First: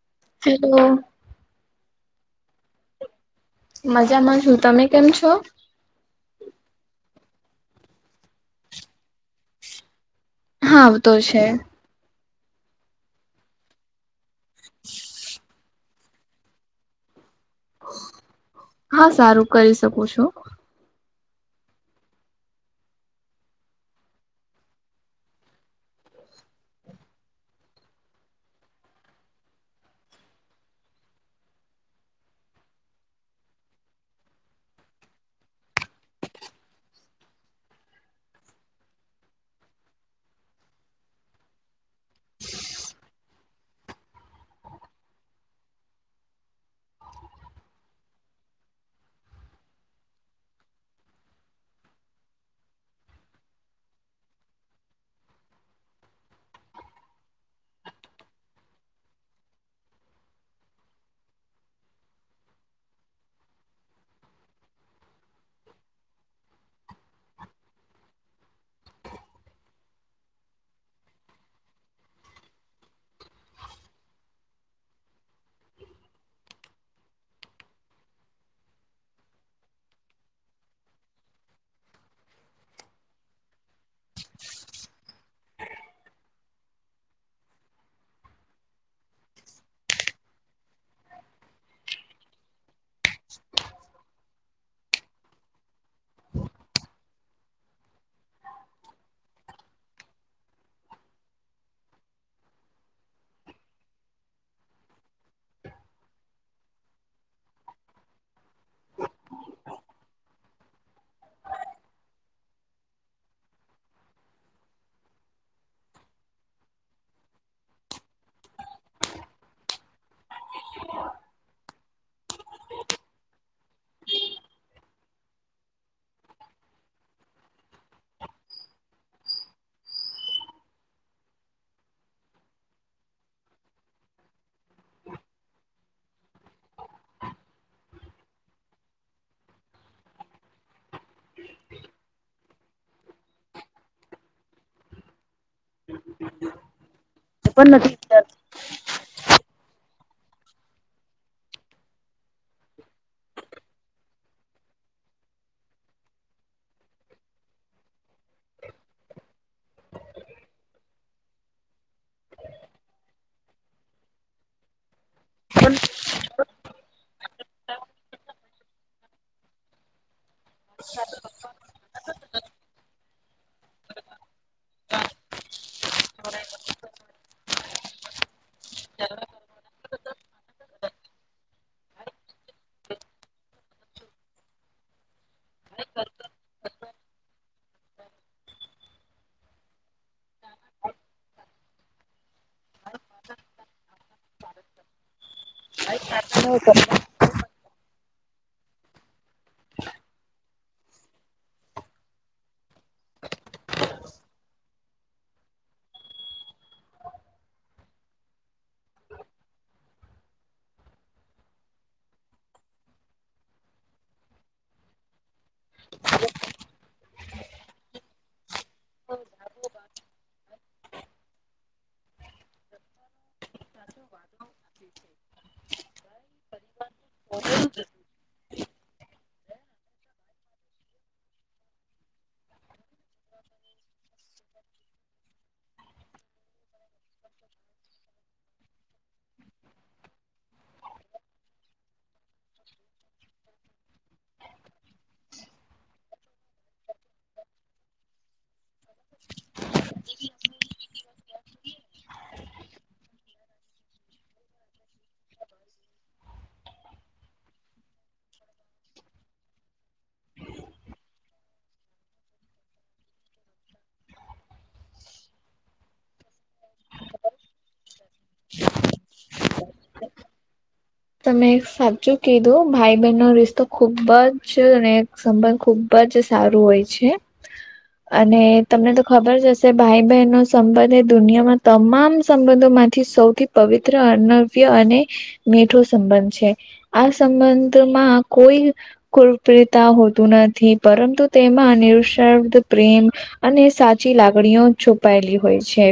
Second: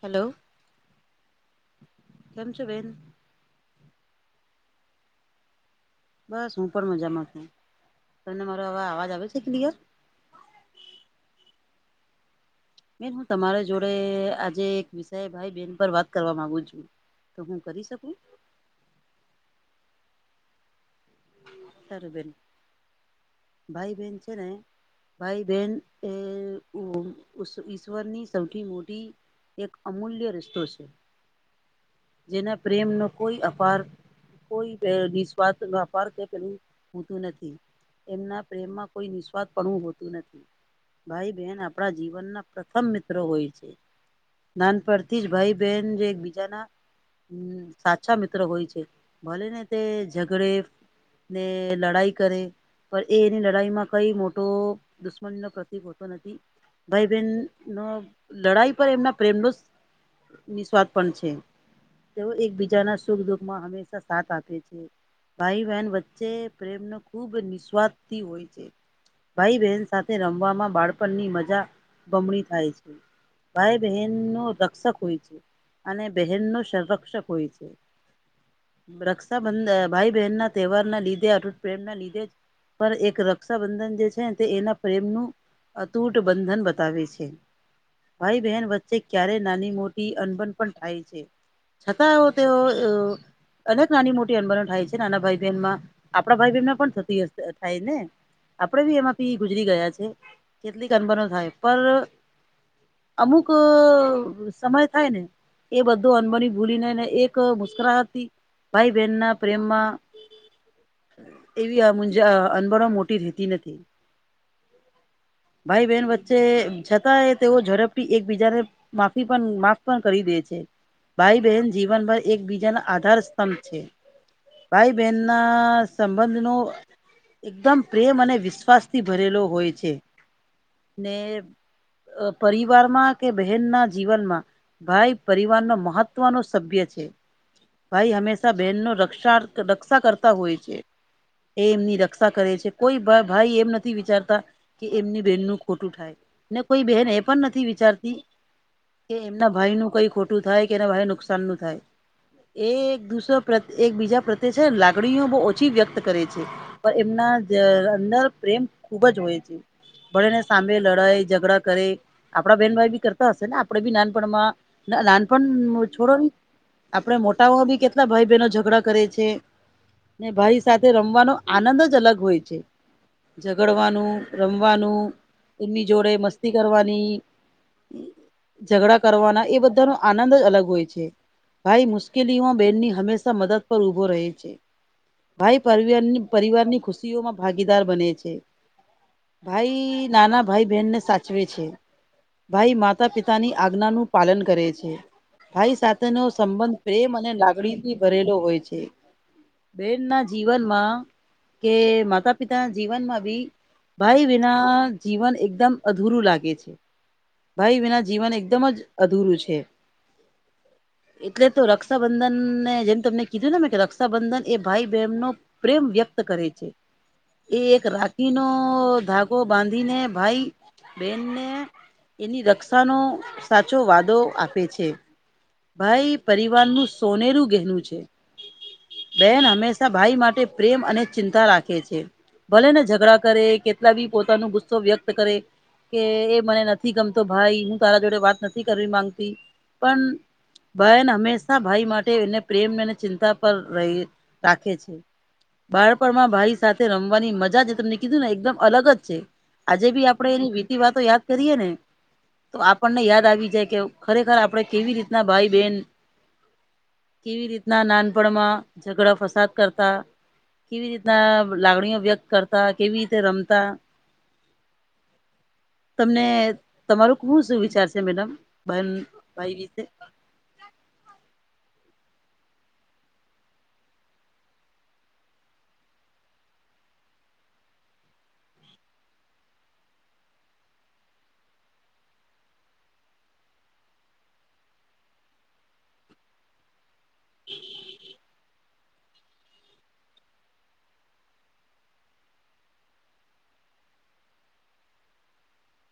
Hello hello કેમ છો બેન મજામાં છુ તમે કેમ છો બસ હું પણ મજામાં તમને મારો આવા અવાજ આવે છે ક્લિયર હા આવતો છે બેન હું તમારી જોડે આજે એક વિષય ભાઈ બેન પર વાત કરવા માગુ છું કરી શકું હા સારું કરી શકું છું સારું બેન ભાઈ બેન છે ને ભાઈ બેન અ ઈશ્વરની સૌથી મોટી એક અમૂલ્ય રીસ્તો છે જેના પ્રેમનો કોઈ અપાર કોઈ નિસ્વાર્થ ભાવ ફરક એ કદી હોતું નથી એમના પ્રેમમાં કોઈ નિસ્વાદ પણવું હોતું નથી ભાઈ બેન આપણા જીવનના પ્રથમ મિત્રો હોય છે નાનપરથી જ ભાઈ બહેન એકબીજાના હમ્મ સાચા મિત્ર હોય છે ભલે ને તે ઝઘડે ને લડાઈ કરે પણ એ એની લડાઈ માં કઈ મોટો દુશ્મન નો પ્રતિક હોતો નથી ભાઈ બેન નો લડાઈ પર એમના પ્રેમનો નિસ્વાથ પણ છે તેઓ એકબીજાના સુખ દુઃખ માં હંમેશા સાથ આપે છે ભાઈ ભાઈ બેન વચ્ચે પ્રેમ નો ખુબ નિરસ્વાર્થ થી હોય છે ભાઈ બહેન સાથે રમવામાં બાળપણની મજા બમણી થાય છે ભાઈ બહેન નો રક્ષક હોય છે અને બહેન નો સંરક્ષક હોય છે રક્ષાબંધન ભાઈ બહેન ના તહેવાર ના લીધે અટૂટ પ્રેમ ના લીધે પણ એક રક્ષાબંધન જે છે ને તે એના પ્રેમનું અતૂટ બંધન બતાવે છે ભાઈ બહેન વચ્ચે ક્યારે નાની મોટી અનબન પણ થાય છે છતાંઓ તેઓ અનેક નાની મોટી અનબણો થાય છે નાના ભાઈ બેનમાં આપડા ભાઈ બહેન માં પણ થતી હ થાય ને આપડે બી એમાં પી ગુજરી ગયા છે કેટલીક અનબનો થાય પર અમુક સમય થાય ને એ બધું અનબણી ભૂલીનેને એક મુસ્કરાતી ભાઈ બહેન ના પ્રેમમાં એવી આ મજ અનબણો મોટી રહેતી નથી. ભાઈ બહેન વચ્ચે છતાંય તેઓ ઝડપથી એકબીજાને માફી પણ માફ પણ કરી દે છે. ભાઈ બહેન જીવનભ એકબીજાના આધાર સ્તંભ છે. ભાઈ બહેનના સંબંધ નું એકદમ પ્રેમ અને વિશ્વાસ થી ભરેલો હોય છે. ને અહ પરિવારમાં કે બહેનના જીવનમાં ભાઈ પરિવાર નો મહત્વનો સભ્ય છે. ભાઈ હંમેશા બહેન નો રક્ષાર્થ રક્ષા કરતા હોય છે. એ એમની રક્ષા કરે છે. કોઈ ભ ભાઈ એમ નથી વિચારતા કે એમની બહેનનું ખોટું થાય, ને કોઈ બહેન એ પણ નથી વિચારતી કે એમના ભાઈ નું કંઈ ખોટું થાય, કે એના ભાઈ નુકસાન નું થાય. એ એક દૂસરો પ્રત એક બીજા પ્રત્યે છે ને લાગણીઓ બહુ ઓછી વ્યક્ત કરે છે. પણ એમના જ અંદર પ્રેમ ખુબ જ હોય છે. ભલેને સામે લડાઈ ઝઘડા કરે આપડા બહેન ભાઈ બી કરતા હશે ને, આપડે બી નાનપણમાં નાનપણ છોડો ને આપડે મોટાઓ બી કેટલા ભાઈ બહેનો ઝઘડા કરે છે, ને ભાઈ સાથે રમવાનો આનંદ જ અલગ હોય છે. ઝઘડવાનું, રમવાનું, એમની જોડે મસ્તી કરવાની ઝઘડા કરવાના એ બધા નો આનંદ જ અલગ હોય છે. ભાઈ મુશ્કેલીઓ બહેનની હંમેશા મદદ પર ઉભો રહે છે. ભાઈ પરવિયરની પરિવાર ની ખુશીઓમાં ભાગીદાર બને છે. ભાઈ નાના ભાઈ બહેન ને સાચવે છે. ભાઈ માતા પિતાની આજ્ઞા નું પાલન કરે છે. ભાઈ સાથેનો સંબંધ પ્રેમ અને લાગણીથી ભરેલો હોય છે. બહેન ના જીવનમાં, કે માતા-પિતાના જીવનમાં બી ભાઈ વિના જીવન એકદમ અધૂરું લાગે છે. ભાઈ વિના જીવન એકદમ જ અધૂરું છે. એટલે તો રક્ષાબંધન ને જેમ તમને કીધું ને મે કે રક્ષાબંધન એ ભાઈ બહેન નો પ્રેમ વ્યક્ત કરે છે. એ એક રાખી નો ધાગો બાંધીને ભાઈ બહેનને એની રક્ષાનો સાચો વાદો આપે છે. ભાઈ પરિવારનું સોનેરું ગહેનું છે. બહેન હંમેશા ભાઈ માટે પ્રેમ અને ચિંતા રાખે છે. ભલે ને ઝઘડા કરે, કેટલા બી પોતાનો ગુસ્સો વ્યક્ત કરે કે એ મને નથી ગમતો ભાઈ, હું તારા જોડે વાત નથી કર માંગતી, પન બહેન હંમેશા ભાઈ માટે એને પ્રેમ અને ચિંતા પર રહે રાખે છે. બાળપણ માં ભાઈ સાથે રમવાની મજા જ તમની કીધું ને એકદમ અલગ જ છે. આજે બી આપણે એની વીતી વાતો યાદ કરીએ ને તો આપણને યાદ આવી જાય કે ખરેખર આપણે કેવી રીતના ભાઈ બહેન કેવી રીતના નાનપણમાં ઝઘડા ફસાદ કરતા કેવી રીતના લાગણીઓ વ્યક્ત કરતા, કેવી રીતે રમતા તમને તમારું હું શું વિચાર છે મેડમ બન ભાઈ વિશે? તમે સાચું કીધું ભાઈ બહેન નો રિશ્તો ખુબ જ ને એક સંબંધ ખુબ બ જ સારું હોય છે. અને તમને તો ખબર જ હશે ભાઈ બહેન નો સંબંધ એ દુનિયામાં તમામ સંબંધો માંથી સૌથી પવિત્ર, અનવ્ય, અને મીઠું સંબંધ છે. આ સંબંધમાં કોઈ કુલપ્રિતા હોતું નથી, પરંતુ તેમાં નિઃશબ્દ પ્રેમ અને સાચી લાગણીઓ છુપાયેલી હોય છે.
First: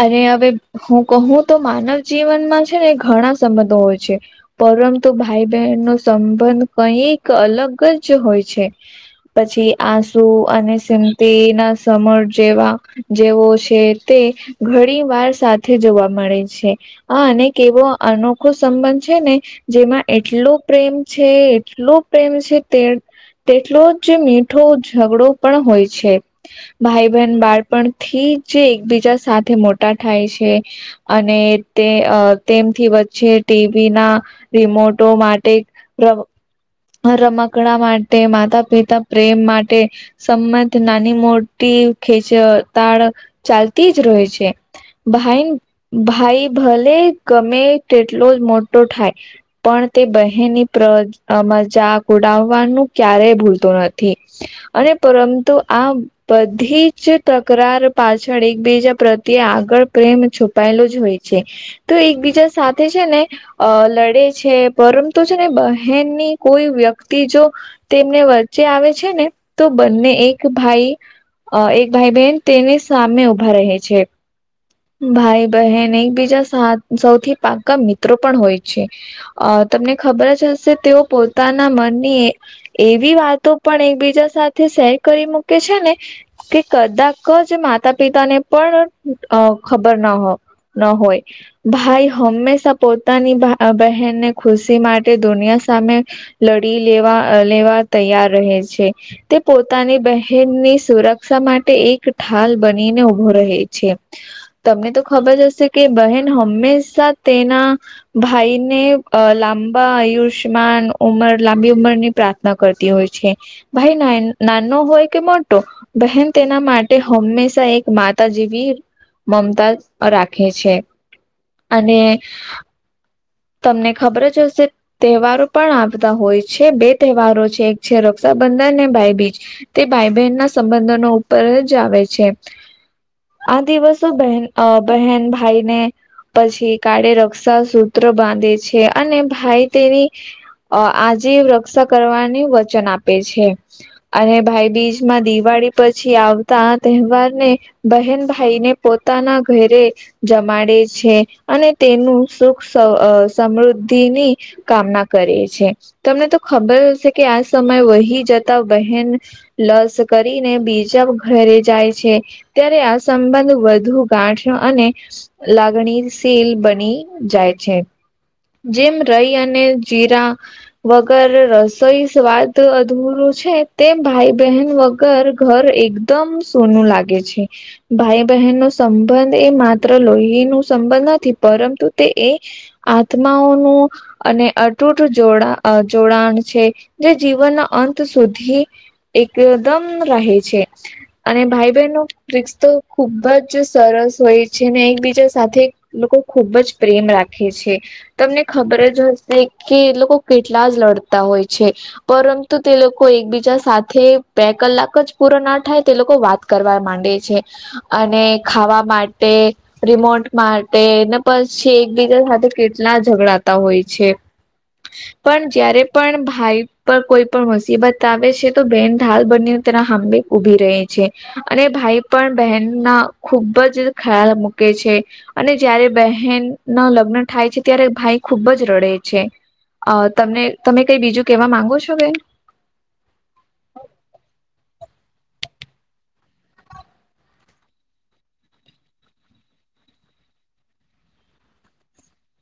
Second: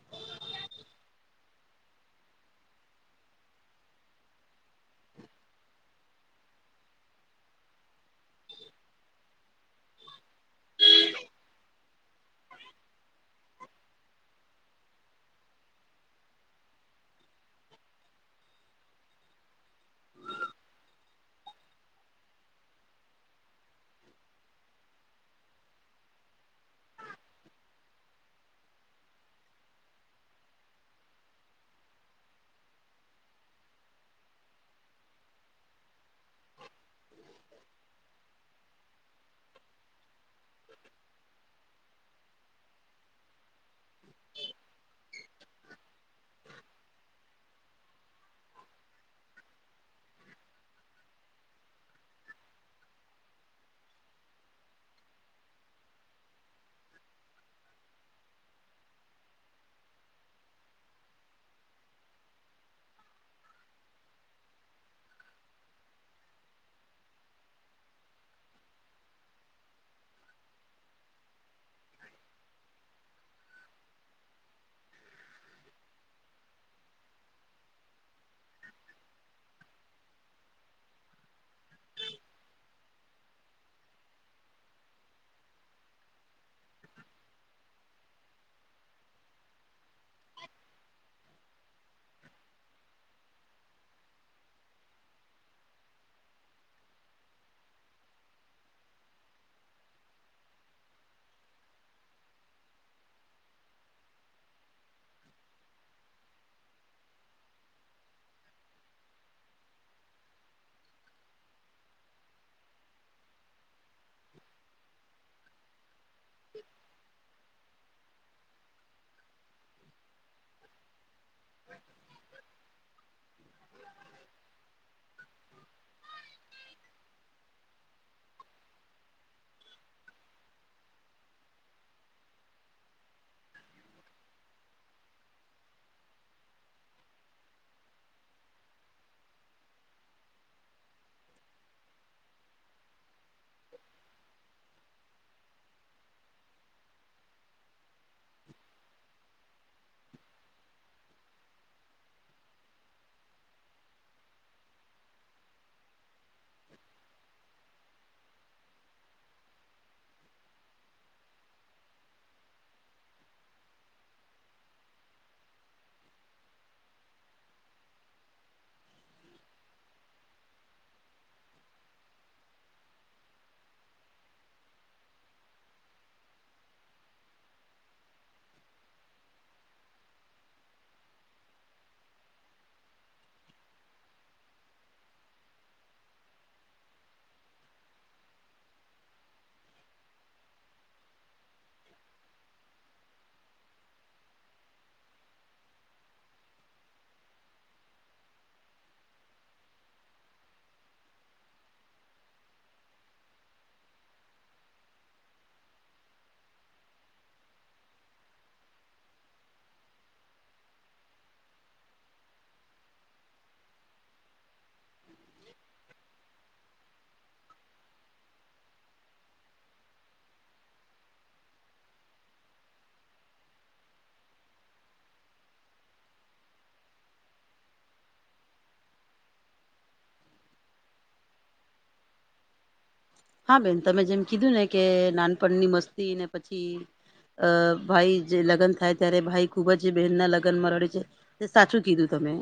અને હવે હું કહું તો માનવજીવનમાં છે ને ઘણા સંબંધો હોય છે. પરંતુ ભાઈ બહેન નો સંબંધ કંઈક અલગ જ હોય છે. પછી આંસુ અને સિમ્તી ના સમર જેવા જેવો છે તે ઘણી વાર સાથે જોવા મળે છે. આ અનેક એવો અનોખો સંબંધ છે ને. જેમાં એટલો પ્રેમ છે એટલો પ્રેમ છે તે. તેટલો જ મીઠો ઝઘડો પણ હોય છે. ભાઈ બહેન બાળપણથી જે એકબીજા સાથે મોટા થાય છે. અને તે અ તેમ. થી વચ્ચે ટીવીના રિમોટો માટે, રમ રમકડા માટે, માતા પિતા પ્રેમ માટે. સંમંધ નાની મોટી ખેચતાળ ચાલતી જ રહેય છે. ભાઈન ભાઈ ભલે ગમે તેટલો જ મોટો થાય. પણ તે બહેનની પ્રજ અ મજાક ઉડાવવાનું ક્યારેય ભૂલતો નથી. અને પરંમતું આમ. બધી જ તકરાર પાછળ એકબીજા પ્રત્યે આગળ પ્રેમ છુપાયેલો જ હોય છે. તો એકબીજા સાથે છે ને. અ લડે છે પરમતુ છે ને બહેનની કોઈ વ્યક્તિ જો તેમને વચ્ચે આવે છે ને તો બંને એક ભાઈ અ એક ભાઈ બહેન તેની સામે ઉભા રહે છે. ભાઈ બહેન એકબીજા સાથ સૌથી પાક્કા મિત્રો પણ હોય છે. અ તમને ખબર જ હશે તેઓ પોતાના મનની એવી વાતો પણ એકબીજા સાથે શેર કરી મૂકે છે ને. કે કદાક જ માતા પિતા ને પણ અ ખબર ના હો ન હોય. ભાઈ હંમેશા પોતાની બ બહેનને ખુશી માટે દુનિયા સામે લડી લેવા લેવા તૈયાર રહે છે. તે પોતાની બહેનની સુરક્ષા માટે એક ઢાલ બનીને ઉભો રહે છે. તમને તો ખબર જ હશે કે બહેન હંમેશા તેના ભાઈને લાંબા આયુષ્યમાન ઉંમર લાંબી ઉંમરની પ્રાર્થ ના કરતી હોય છે. ભાઈ નાન નાનો હોય કે મોટો બહેન તેના માટે હંમેશા એક માતા જેવી મમતા રાખે છે. અને તમને ખબર જ હશે તહેવારો પણ આવતા હોય છે. બે તહેવારો છે, એક છે રક્ષાબંધન ને ભાઈબીજ. તે ભાઈ બહેન ના સંબંધનો ઉપર જ આવે છે. આ દિવસો બહેન અહ બહેન ભાઈને પછી કાળે રક્ષા સૂત્ર બાંધે છે, અને ભાઈ તેની અહ આજીવ રક્ષા કરવાની વચન આપે છે. અને ભાઈબીજમાં દિવાળી પછી આવતા તહેવાર ને બહેન ભાઈને પોતાના ઘરે જમાડે છે, અને તેનું સુખ સ અહ સમૃદ્ધિની કામના કરે છે. તમને તો ખબર હશે કે આ સમયે વહી જતા બહેન લસ કરીને બીજા ઘરે જાય છે. ત્યારે આ સંબંધ વધુ ગાંઠ્યો અને લાગણીશીલ બની જાય છે જેમ રઈ અને જીરા વગર રસોઈ સ્વાદ અધૂરું છે, તેમ ભાઈ બહેન વગ ગર ઘર એકદમ સુનું લાગે છે. ભાઈ બહેન નો સંબંધ એ માત્ર લોહી નું સંબંધ નથી, પરંતુ તે એ આત્માઓનું અને અતૂટ જોડા જોડાણ છે જે જીવનના અંત સુધી એકદમ રહે છે અને ભાઈ બહેન નુ રિકસ તો ખુબ જ સરસ હોય છે ને એકબીજા સાથે લોકો ખુબ જ પ્રેમ રાખે છે તમને ખબર જ હશે કે લોકો કેટલા જ લડતા હોય છે. પરંતુ તે લોકો એકબીજા સાથે બે કલાક જ પૂરો ના થાય તે લોકો વાત કરવા માંડે છે અને ખાવા માટે, રિમોટ માટે, ને પછી બીજા સાથે કેટલા ઝઘડાતા હોય છે. [inaudible] પણ જયારે પણ ભાઈ પર કોઈ પણ મુસીબત આવે છે તો બેહેન ઢાલ બનીને તેના સાંભે ઉભી રહી છે અને ભાઈ પણ બહેનના ખુબ જ ખ્યાલ મૂકે છે. અને જય્યારે બહેન ના લગ્ન થાય છે, ત્યારે ભાઈ ખૂબ જ રડે છે. અ તમને તમે કઈ બીજું કેવા માંગો છો બેન? હા બેન તમે જેમ કીધું ને કે નાનપણની મસ્તી ને પછી અ ભાઈ જે લગ્ન થાય ત્યારે ભાઈ ખૂબ જ બહેનના લગ્નમાં રડે છે. સાચું કીધું તમે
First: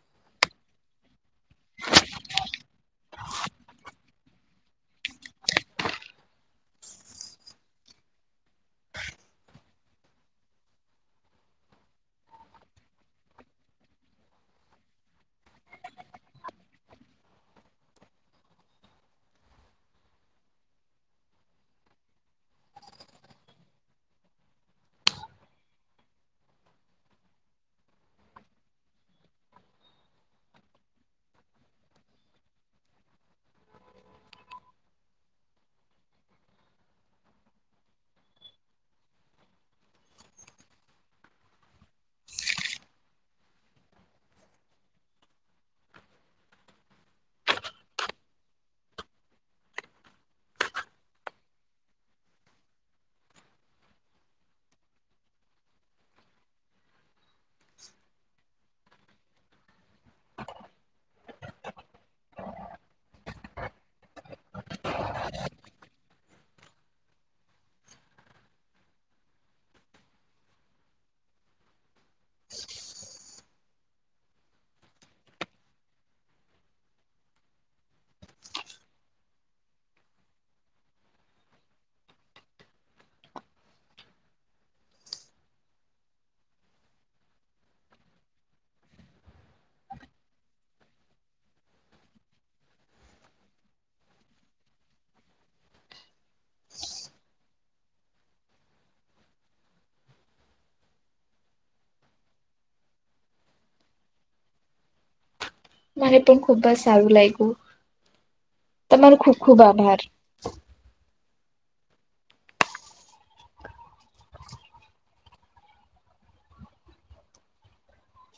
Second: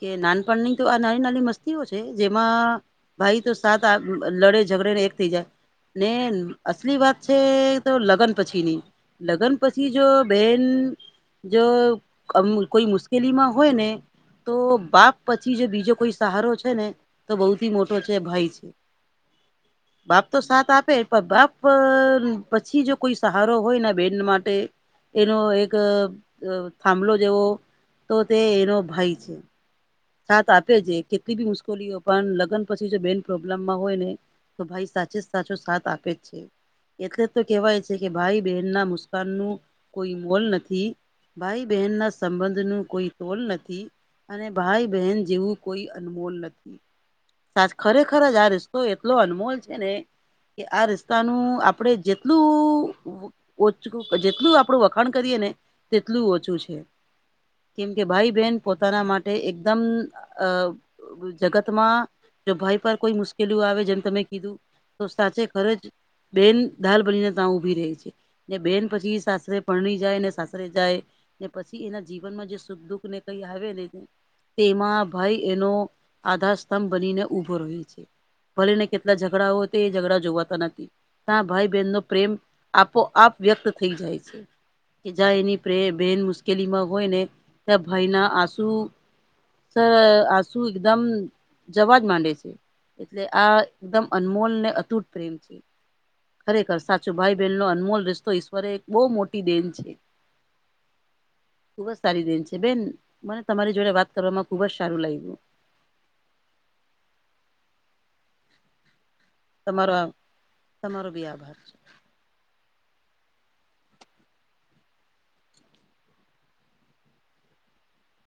કે નાનપણની તો આ નાની નાની મસ્તીઓ છે જેમાં ભાઈ તો સા આ લડે ઝગડે ને એક થઈ જાય ને અસલી વાત છે તો લગ્ન પછીની લગ્ન પછી જો બેન જો અમ કોઈ મુશ્કેલીમાં હોય ને તો બાપ પછી જે બીજો કોઈ સહારો છે ને તો બહુ થી મોટો છે ભાઈ છે બાપ તો સાથ આપે પણ બાપ પછી જો કોઈ સહારો હોય ને બેન માટે એનો એક થાંભલો જેવો તો તે એનો ભાઈ છે. સાથ આપે છે કેટલી બી મુશ્કેલીઓ પણ લગ્ન પછી જો બેન પ્રોબ્લેમમાં હોય ને તો ભાઈ સાચ જ સાચો સાથ આપે જ છે એટલે તો કેહેવાય છે કે ભાઈ બહેન ના મુસ્કાન નું કોઈ મોલ નથી ભાઈ બહેન ના સંબંધ નું કોઈ તોલ નથી અને ભાઈ બહેન જેવું કોઈ અનમોલ નથી. સા ખરેખર જ આ રિસ્તો એટલો અનમોલ છે ને કે આ રીસ્તાનું આપડે જેટલું ઓછું જેટલું આપડું વખાણ કરીએ ને તેટલું ઓછું છે. કેમ કે ભાઈ બહેન પોતાના માટે એકદમ અ જગતમાં જો ભાઈ પર કોઈ મુશ્કેલી આવે જેમ તમે કીધું તો સાચે ખરે જ બેન ઢાલ બનીને ત્યાં ઊભી રહે છે. બેન પછી સાસરે પરણી જાય ને સાસરે જાય ને પછી એના જીવનમાં જે સુખ દુઃખ ને કઈ આવે ને તેમાં ભાઈ એનો આધાર સ્તંભ બનીને ઉભો રહે છે. ભરીને કેટલા ઝઘડાઓ હતા એ ઝઘડા જોવાતા નથી તા ભાઈ બહેન નો પ્રેમ આપોઆપ વ્યક્ત થઈ જાય છે. કે જ્યાં એની પ્રે બેન મુશ્કેલીમાં હોય ને ત્યાં ભાઈના આસુ સર આસું એકદમ જવાજ માંડે છે. એટલે આ એકદમ અનમોલ ને અતૂટ પ્રેમ છે. કર સાચું ભાઈ બહેન નો અનમોલ રિસ્તો ઈશ્વરે એક બહુ મોટી દેન છે. ખુબજ સારી દેન છે બેન મને તમારી જોડે વાત કરવામાં ખુબજ સારું લાગ્યું. મને પણ ખુબ જ સારું લાગ્યું તમારું ખુબ ખુબ આભાર. તમારો આ તમારો બી આભાર છે.